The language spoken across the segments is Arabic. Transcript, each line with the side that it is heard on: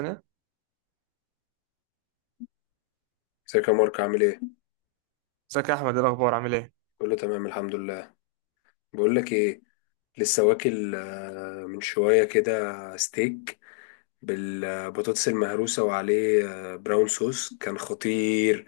right: انا.
left: ازيك يا مارك عامل ايه؟
right: ازيك يا احمد؟ ايه الاخبار؟ عامل ايه؟
left: كله تمام الحمد لله. بقول لك ايه، لسه واكل من شوية كده ستيك بالبطاطس المهروسة وعليه براون صوص كان خطير.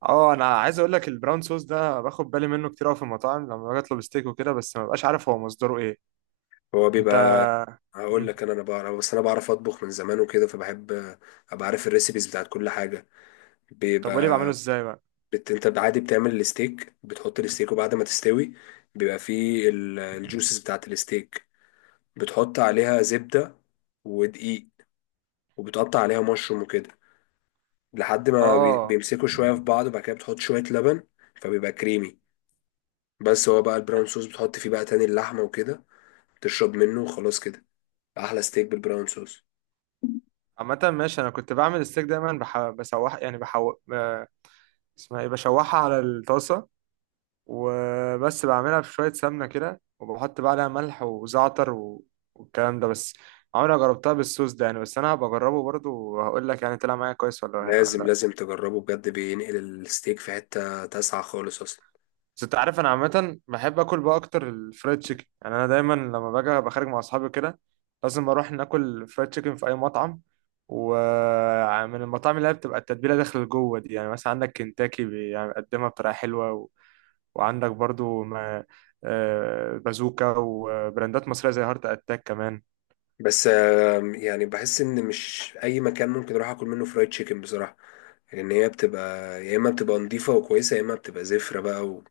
right: اه، انا عايز اقول لك البراون صوص ده باخد بالي منه كتير قوي في المطاعم لما باجي اطلب ستيك وكده، بس ما ببقاش عارف هو مصدره ايه.
left: هو
right: انت.
left: بيبقى. هقول
right: مم.
left: لك، انا بعرف، بس انا بعرف اطبخ من زمان وكده فبحب ابقى عارف الريسيبيز بتاعت كل حاجة.
right: طب قولي بعمله
left: بيبقى.
right: ازاي بقى؟
left: انت عادي بتعمل الستيك، بتحط الستيك وبعد ما تستوي بيبقى فيه الجوسز بتاعت الستيك، بتحط عليها زبدة ودقيق، وبتقطع عليها مشروم وكده لحد ما
right: اه
left: بيمسكوا شوية في بعض، وبعد كده بتحط شوية لبن فبيبقى كريمي. بس هو بقى البراون صوص، بتحط فيه بقى تاني اللحمة وكده تشرب منه وخلاص كده. أحلى ستيك بالبراون صوص.
right: عامة ماشي. انا كنت بعمل الستيك دايما بح... بسوح يعني اسمها ايه؟ بشوحها على الطاسة وبس، بعملها في شوية سمنة كده وبحط بقى عليها ملح وزعتر و... والكلام ده بس. عمري ما جربتها بالصوص ده يعني، بس انا هبقى اجربه برضه وهقول لك يعني طلع معايا كويس ولا
left: لازم
right: ولا.
left: لازم تجربه بجد، بينقل الستيك في حتة تسعة خالص أصلا.
right: بس انت عارف انا عامه بحب اكل بقى اكتر الفرايد تشيكن، يعني انا دايما لما باجي ابقى خارج مع اصحابي كده لازم اروح ناكل فرايد تشيكن في اي مطعم. ومن المطاعم اللي هي بتبقى التتبيله داخل جوه دي، يعني مثلا عندك كنتاكي يعني بيقدمها بطريقه حلوه و... وعندك برضو ما... بازوكا وبراندات مصريه زي هارت اتاك كمان.
left: بس يعني بحس إن مش أي مكان ممكن أروح أكل منه فرايد تشيكن بصراحة. لأن هي بتبقى يا إما بتبقى نضيفة وكويسة، يا إما بتبقى زفرة بقى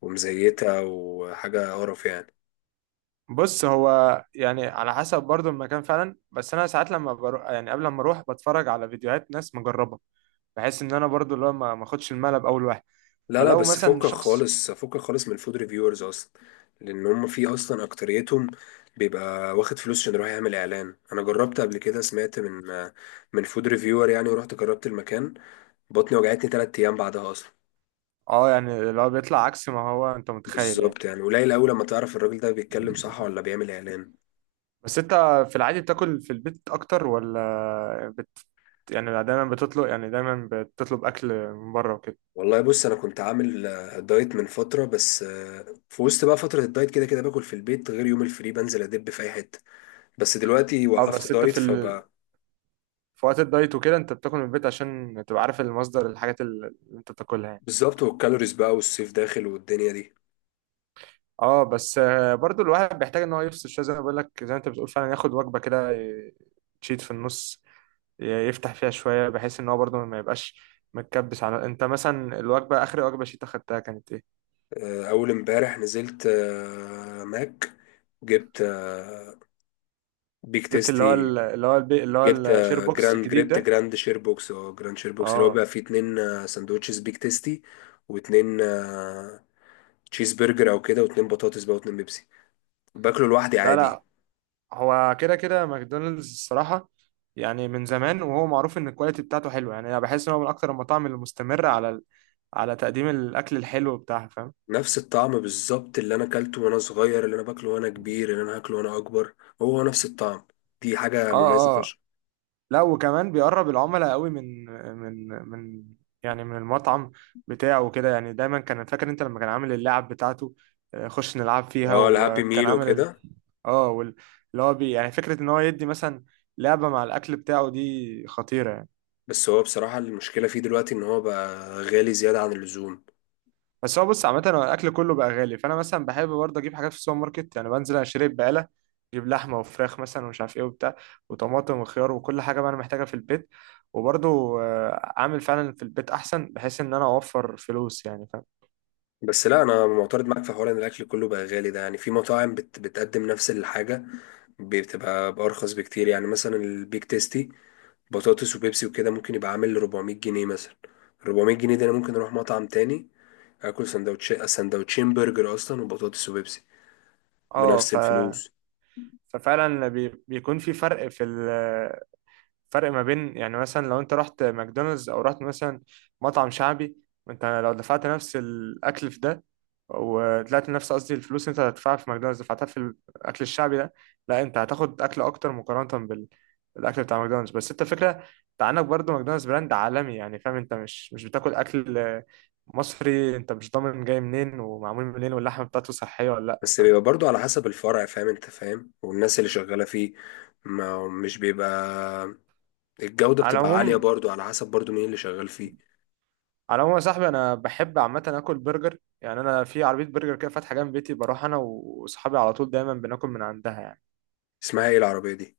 left: ومزيتة وحاجة قرف يعني.
right: بص هو يعني على حسب برضو المكان فعلا، بس انا ساعات لما بروح، يعني قبل ما اروح بتفرج على فيديوهات ناس مجربه، بحيث ان انا برضو اللي هو ما اخدش الملعب اول واحد.
left: لا، لا،
right: فلو
left: بس
right: مثلا
left: فكك
right: شخص،
left: خالص، فكك خالص من فود ريفيورز اصلا. لان هم في اصلا اكتريتهم بيبقى واخد فلوس عشان رايح يعمل اعلان. انا جربت قبل كده، سمعت من فود ريفيور يعني، ورحت جربت المكان، بطني وجعتني تلات ايام بعدها اصلا.
right: اه، يعني لو بيطلع عكس ما هو انت متخيل يعني.
left: بالظبط، يعني قليل قوي لما تعرف الراجل ده بيتكلم صح ولا بيعمل اعلان.
right: بس انت في العادي بتاكل في البيت اكتر ولا يعني دايما بتطلب، يعني دايما بتطلب اكل من بره وكده؟
left: والله بص، انا كنت عامل دايت من فتره، بس في وسط بقى فتره الدايت كده كده باكل في البيت، غير يوم الفري بنزل ادب في اي حته. بس دلوقتي
right: اه
left: وقفت
right: بس انت
left: دايت فب.
right: في وقت الدايت وكده انت بتاكل من البيت عشان تبقى عارف المصدر الحاجات اللي انت بتاكلها يعني.
left: بالظبط، والكالوريز بقى والصيف داخل والدنيا دي.
right: اه بس برضو الواحد بيحتاج ان هو يفصل شويه، زي ما بقول لك زي ما انت بتقول فعلا ياخد وجبه كده تشيت في النص، يفتح فيها شوية بحيث ان هو برضو ما يبقاش متكبس. على، انت مثلا الوجبة اخر وجبة شيت اخدتها كانت ايه؟
left: اول امبارح نزلت ماك. جبت بيك
right: جبت اللي هو
left: تيستي.
right: اللي هو اللي هو الشير بوكس الجديد
left: جبت
right: ده؟
left: جراند شير بوكس، اللي هو
right: اه.
left: بقى فيه اتنين سندوتشز بيك تيستي، واتنين تشيز برجر او كده، واتنين بطاطس بقى، واتنين بيبسي. باكله لوحدي
right: لا
left: عادي.
right: لا، هو كده كده ماكدونالدز الصراحة، يعني من زمان وهو معروف ان الكواليتي بتاعته حلوة. يعني انا بحس ان هو من اكتر المطاعم اللي مستمرة على على تقديم الاكل الحلو بتاعها، فاهم؟
left: نفس الطعم بالظبط اللي انا اكلته وانا صغير، اللي انا باكله وانا كبير، اللي انا هاكله وانا اكبر. هو نفس الطعم. دي حاجة مميزة
right: اه.
left: فشخ.
right: لا وكمان بيقرب العملاء قوي من من يعني من المطعم بتاعه وكده. يعني دايما كان فاكر انت لما كان عامل اللعب بتاعته، خش نلعب فيها،
left: اه، الهابي
right: وكان
left: ميل
right: عامل
left: وكده.
right: اه اللي هو بي يعني فكرة ان هو يدي مثلا لعبة مع الاكل بتاعه، دي خطيرة يعني.
left: بس هو بصراحة المشكلة فيه دلوقتي إن هو بقى غالي زيادة عن اللزوم.
right: بس هو بص، عامة هو الأكل كله بقى غالي، فأنا مثلا بحب برضه أجيب حاجات في السوبر ماركت. يعني بنزل أشتري بقالة، أجيب لحمة وفراخ مثلا ومش عارف إيه وبتاع، وطماطم وخيار وكل حاجة بقى أنا محتاجها في البيت. وبرضه، آه، أعمل فعلا في البيت أحسن بحيث إن أنا أوفر فلوس يعني، فاهم؟
left: بس لا، أنا معترض معاك في حوار إن الأكل كله بقى غالي ده، يعني في مطاعم بتقدم نفس الحاجة بتبقى بأرخص بكتير. يعني مثلا البيك تيستي بطاطس وبيبسي وكده ممكن يبقى عامل 400 جنيه مثلا. 400 جنيه ده أنا ممكن أروح مطعم تاني آكل سندوتش سندوتشين برجر أصلا، وبطاطس وبيبسي
right: أه
left: بنفس الفلوس.
right: ففعلا بيكون في فرق في فرق ما بين يعني مثلا لو انت رحت ماكدونالدز او رحت مثلا مطعم شعبي، وانت لو دفعت نفس الاكل في ده وطلعت نفس قصدي الفلوس انت هتدفعها في ماكدونالدز دفعتها في الاكل الشعبي ده، لا انت هتاخد اكل اكتر مقارنة بالاكل بتاع ماكدونالدز. بس انت فكرة، انت عندك برضه ماكدونالدز براند عالمي يعني فاهم، انت مش بتاكل اكل مصري، انت مش ضامن جاي منين ومعمول منين واللحمة بتاعته صحية ولا لا،
left: بس
right: فاهم؟
left: بيبقى برضو على حسب الفرع، فاهم أنت، فاهم، والناس اللي شغالة فيه. ما مش بيبقى الجودة
right: على
left: بتبقى عالية،
right: العموم،
left: برضو على حسب برضو مين اللي شغال فيه.
right: على العموم يا صاحبي انا بحب عامه اكل برجر، يعني انا في عربيه برجر كده فاتحه جنب بيتي، بروح انا واصحابي على طول دايما بناكل من عندها يعني.
left: اسمها ايه العربية دي؟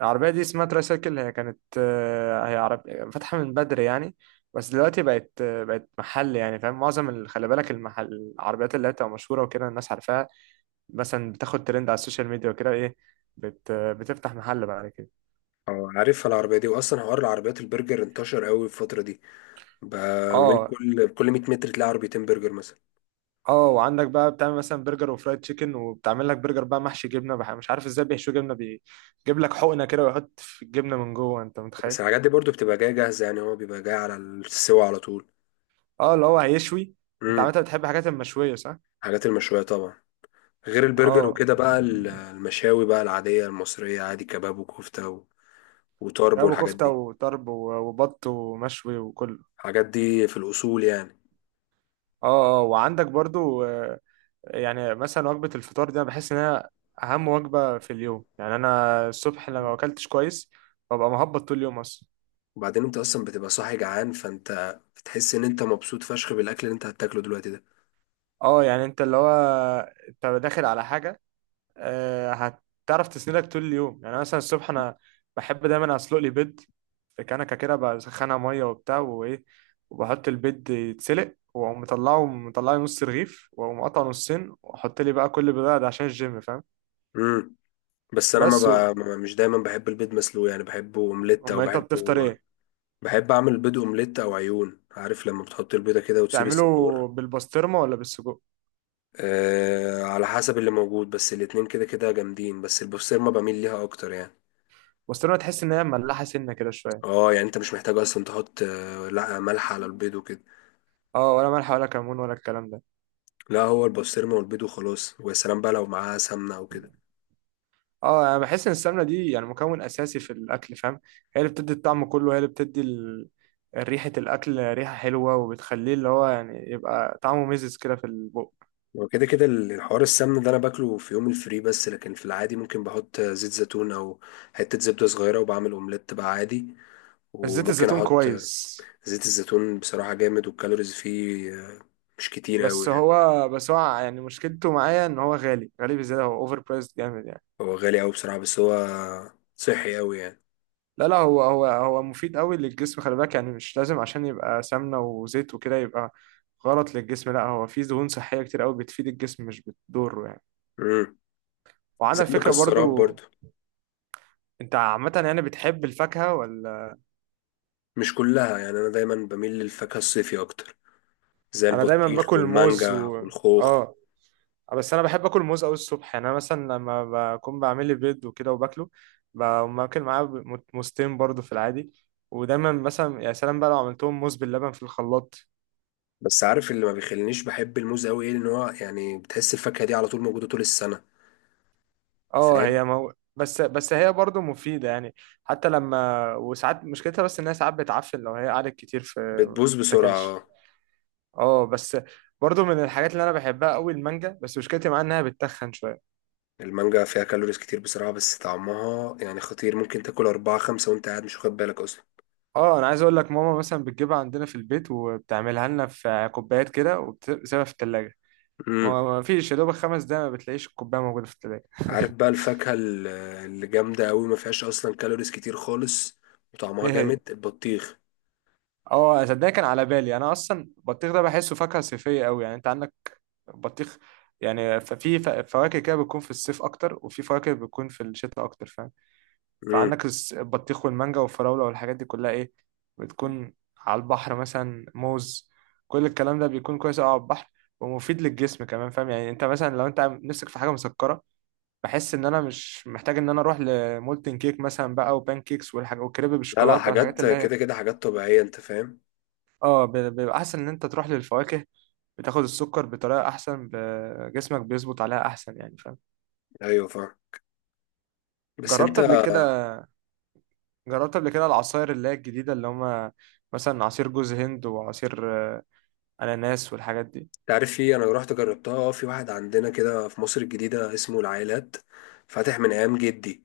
right: العربيه دي اسمها ترايسايكل، هي كانت هي عرب، فاتحه من بدري يعني، بس دلوقتي بقت بقت محل يعني فاهم. معظم خلي بالك المحل، العربيات اللي هي بتبقى مشهوره وكده الناس عارفاها، مثلا بتاخد ترند على السوشيال ميديا وكده ايه، بت آه، بتفتح محل بعد كده.
left: اه، عارفها العربية دي. واصلا حوار العربيات البرجر انتشر قوي الفترة دي. بقى من
right: اه
left: كل 100 متر تلاقي عربيتين برجر مثلا.
right: اه. وعندك بقى بتعمل مثلا برجر وفرايد تشيكن، وبتعمل لك برجر بقى محشي جبنه مش عارف ازاي بيحشوا جبنه، بيجيب لك حقنه كده ويحط في الجبنه من جوه، انت متخيل؟
left: بس الحاجات دي برضو بتبقى جاية جاهزة يعني، هو بيبقى جاي على السوا على طول.
right: اه اللي هو هيشوي. انت
left: امم.
right: عامه بتحب الحاجات المشويه صح؟
left: الحاجات المشوية طبعا. غير البرجر
right: اه،
left: وكده بقى المشاوي بقى العادية المصرية، عادي كباب وكفتة وطرب
right: كباب
left: والحاجات
right: وكفته
left: دي.
right: وطرب وبط ومشوي وكله.
left: الحاجات دي في الأصول يعني.
right: اه اه. وعندك برضو يعني مثلا وجبه الفطار دي انا بحس انها اهم وجبه في اليوم، يعني انا الصبح لما ما اكلتش كويس ببقى مهبط طول اليوم اصلا.
left: وبعدين انت اصلا بتبقى صاحي جعان، فانت بتحس ان انت مبسوط فشخ بالاكل اللي انت هتاكله دلوقتي ده.
right: اه يعني انت اللي هو، انت داخل على حاجه آه، هتعرف تسندك طول اليوم. يعني مثلا الصبح انا بحب دايما اسلق لي بيض، في كنكه كده بسخنها ميه وبتاع وايه، وبحط البيض يتسلق، واقوم مطلعه، مطلعه نص رغيف واقوم قطعه نصين واحط لي بقى كل بيضه ده عشان الجيم، فاهم؟
left: امم. بس انا ما
right: بس و...
left: ب... ما- مش دايما بحب البيض مسلوق يعني، بحبه اومليت او
right: اما انت بتفطر
left: بحبه.
right: ايه؟
left: بحب اعمل بيض اومليت او عيون، عارف لما بتحط البيضه كده وتسيب
right: تعمله
left: الصفار.
right: بالبسطرمه ولا بالسجق؟
left: على حسب اللي موجود، بس الاتنين كده كده جامدين، بس البسطرمه بميل ليها اكتر يعني.
right: البسطرمه تحس ان هي مملحه سنه كده شويه.
left: اه، يعني انت مش محتاج اصلا تحط لا ملح على البيض وكده.
right: اه ولا ملح ولا كمون ولا الكلام ده.
left: لا، هو البسطرمه والبيض وخلاص، ويا سلام بقى لو معاها سمنه او كده.
right: اه انا بحس ان السمنه دي يعني مكون اساسي في الاكل، فاهم؟ هي اللي بتدي الطعم كله، هي اللي بتدي ريحه الاكل ريحه حلوه، وبتخليه اللي هو يعني يبقى طعمه مزز كده في البق.
left: وكده كده الحوار السمن ده انا باكله في يوم الفري بس، لكن في العادي ممكن بحط زيت زيتون او حتة زبدة صغيرة، وبعمل اومليت بقى عادي.
right: زيت
left: وممكن
right: الزيتون
left: احط
right: كويس.
left: زيت الزيتون، بصراحة جامد، والكالوريز فيه مش كتير قوي
right: بس
left: يعني.
right: هو بس هو يعني مشكلته معايا ان هو غالي، غالي بزياده، هو اوفر برايسد جامد يعني.
left: هو غالي قوي بصراحة، بس هو صحي قوي يعني.
right: لا لا، هو مفيد قوي للجسم، خلي بالك، يعني مش لازم عشان يبقى سمنه وزيت وكده يبقى غلط للجسم، لا هو فيه دهون صحيه كتير قوي بتفيد الجسم مش بتضره يعني.
left: امم.
right: وعندك
left: زي
right: فكره
left: المكسرات
right: برضو،
left: برضو.
right: انت عامة يعني بتحب الفاكهة ولا؟
left: مش كلها يعني، انا دايما بميل للفاكهة الصيفي اكتر، زي
right: انا دايما
left: البطيخ
right: باكل موز
left: والمانجا
right: و،
left: والخوخ.
right: اه بس انا بحب اكل موز قوي الصبح، يعني انا مثلا لما بكون بعمل لي بيض وكده وباكله بقوم اكل معاه موزتين برضه في العادي. ودايما مثلا يا سلام بقى لو عملتهم موز باللبن في الخلاط.
left: بس عارف اللي ما بيخلينيش بحب الموز قوي ايه؟ ان هو يعني بتحس الفاكهة دي على طول موجودة طول السنة،
right: اه
left: فاهم.
right: هي بس هي برضه مفيدة يعني، حتى لما وساعات مشكلتها، بس انها ساعات بتعفن لو هي قعدت كتير في ما
left: بتبوظ بسرعة،
right: بتتاكلش.
left: اه.
right: اه بس برضه من الحاجات اللي انا بحبها قوي المانجا، بس مشكلتي معاها انها بتتخن شوية.
left: المانجا فيها كالوريز كتير بسرعة، بس طعمها يعني خطير، ممكن تاكل أربعة خمسة وأنت قاعد مش واخد بالك أصلا.
right: اه انا عايز اقول لك ماما مثلا بتجيبها عندنا في البيت وبتعملها لنا في كوبايات كده وبتسيبها في التلاجة،
left: امم.
right: ما فيش يا دوبك خمس دقايق ما بتلاقيش الكوباية موجودة في التلاجة.
left: عارف بقى الفاكهة اللي جامدة أوي ما فيهاش أصلا كالوريز كتير خالص وطعمها
right: ايه
left: جامد؟
right: هي؟
left: البطيخ.
right: اه صدقني كان على بالي انا اصلا البطيخ ده بحسه فاكهة صيفية قوي، يعني انت عندك بطيخ، يعني في فواكه كده بتكون في الصيف اكتر، وفي فواكه بتكون في الشتاء اكتر، فاهم؟
left: امم.
right: فعندك البطيخ والمانجا والفراولة والحاجات دي كلها ايه، بتكون على البحر، مثلا موز، كل الكلام ده بيكون كويس أوي على البحر ومفيد للجسم كمان، فاهم؟ يعني انت مثلا لو انت نفسك في حاجة مسكرة، بحس ان انا مش محتاج ان انا اروح لمولتن كيك مثلا بقى وبان كيكس والحاجة وكريب
left: لا، لا،
right: بالشوكولاتة والحاجات
left: حاجات
right: اللي هي،
left: كده كده حاجات طبيعية أنت فاهم.
right: اه بيبقى احسن ان انت تروح للفواكه، بتاخد السكر بطريقة احسن، جسمك بيظبط عليها احسن، يعني فاهم؟
left: أيوه فاهم. بس
right: جربت
left: أنت
right: قبل كده؟ جربت قبل كده العصاير اللي هي الجديدة اللي هما، مثلا عصير جوز هند وعصير أناناس والحاجات دي؟
left: تعرف، في أنا رحت جربتها في واحد عندنا كده في مصر الجديدة اسمه العائلات، فاتح من أيام جدي.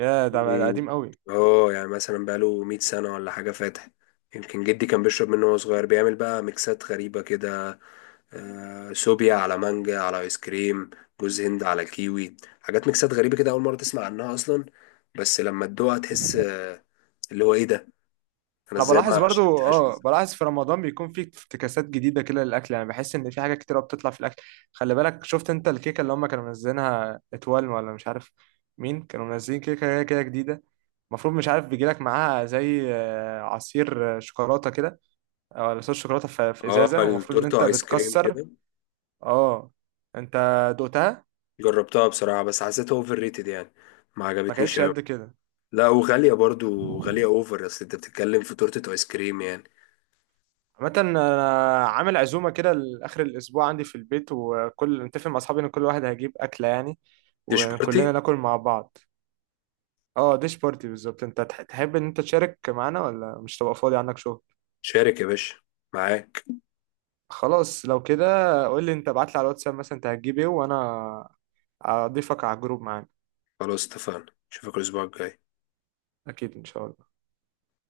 right: يا ده ده
left: إيه.
right: قديم قوي.
left: اه، يعني مثلا بقاله 100 سنة ولا حاجة فاتح. يمكن جدي كان بيشرب منه وهو صغير، بيعمل بقى ميكسات غريبة كده. سوبيا على مانجا على ايس كريم، جوز هند على كيوي، حاجات ميكسات غريبة كده أول مرة تسمع عنها أصلا. بس لما تدوقها تحس اللي هو ايه ده، أنا
right: أنا
left: ازاي
right: بلاحظ
left: ما
right: برضو،
left: شربتهاش من
right: اه
left: زمان.
right: بلاحظ في رمضان بيكون في افتكاسات جديدة كده للأكل، يعني بحس إن في حاجة كتيرة بتطلع في الأكل. خلي بالك شفت أنت الكيكة اللي هما كانوا منزلينها اتوال ولا مش عارف مين كانوا منزلين كيكة هي كده جديدة؟ المفروض، مش عارف، بيجيلك معاها زي عصير شوكولاتة كده، أو صوص شوكولاتة في في
left: اه،
right: إزازة والمفروض إن أنت
left: التورتة ايس كريم
right: بتكسر.
left: كده.
right: اه، أنت دقتها؟
left: جربتها بصراحة، بس حسيتها اوفر ريتد يعني، ما
right: ما
left: عجبتنيش
right: كانتش
left: أوي.
right: قد كده؟
left: لا، وغالية برضو، غالية اوفر، اصل انت بتتكلم في تورتة ايس كريم يعني.
right: عامة انا عامل عزومة كده لاخر الاسبوع عندي في البيت، وكل متفق مع اصحابي ان كل واحد هيجيب اكلة يعني،
left: ديش
right: وكلنا
left: بارتي.
right: ناكل مع بعض. اه ديش بارتي بالظبط. انت تحب ان انت تشارك معانا ولا مش تبقى فاضي عندك شغل؟
left: شارك يا باشا، معاك.
right: خلاص لو كده، قول لي انت، ابعت لي على الواتساب مثلا انت هتجيب ايه وانا اضيفك على الجروب معانا.
left: خلاص اتفقنا، اشوفك الاسبوع الجاي.
right: اكيد ان شاء الله.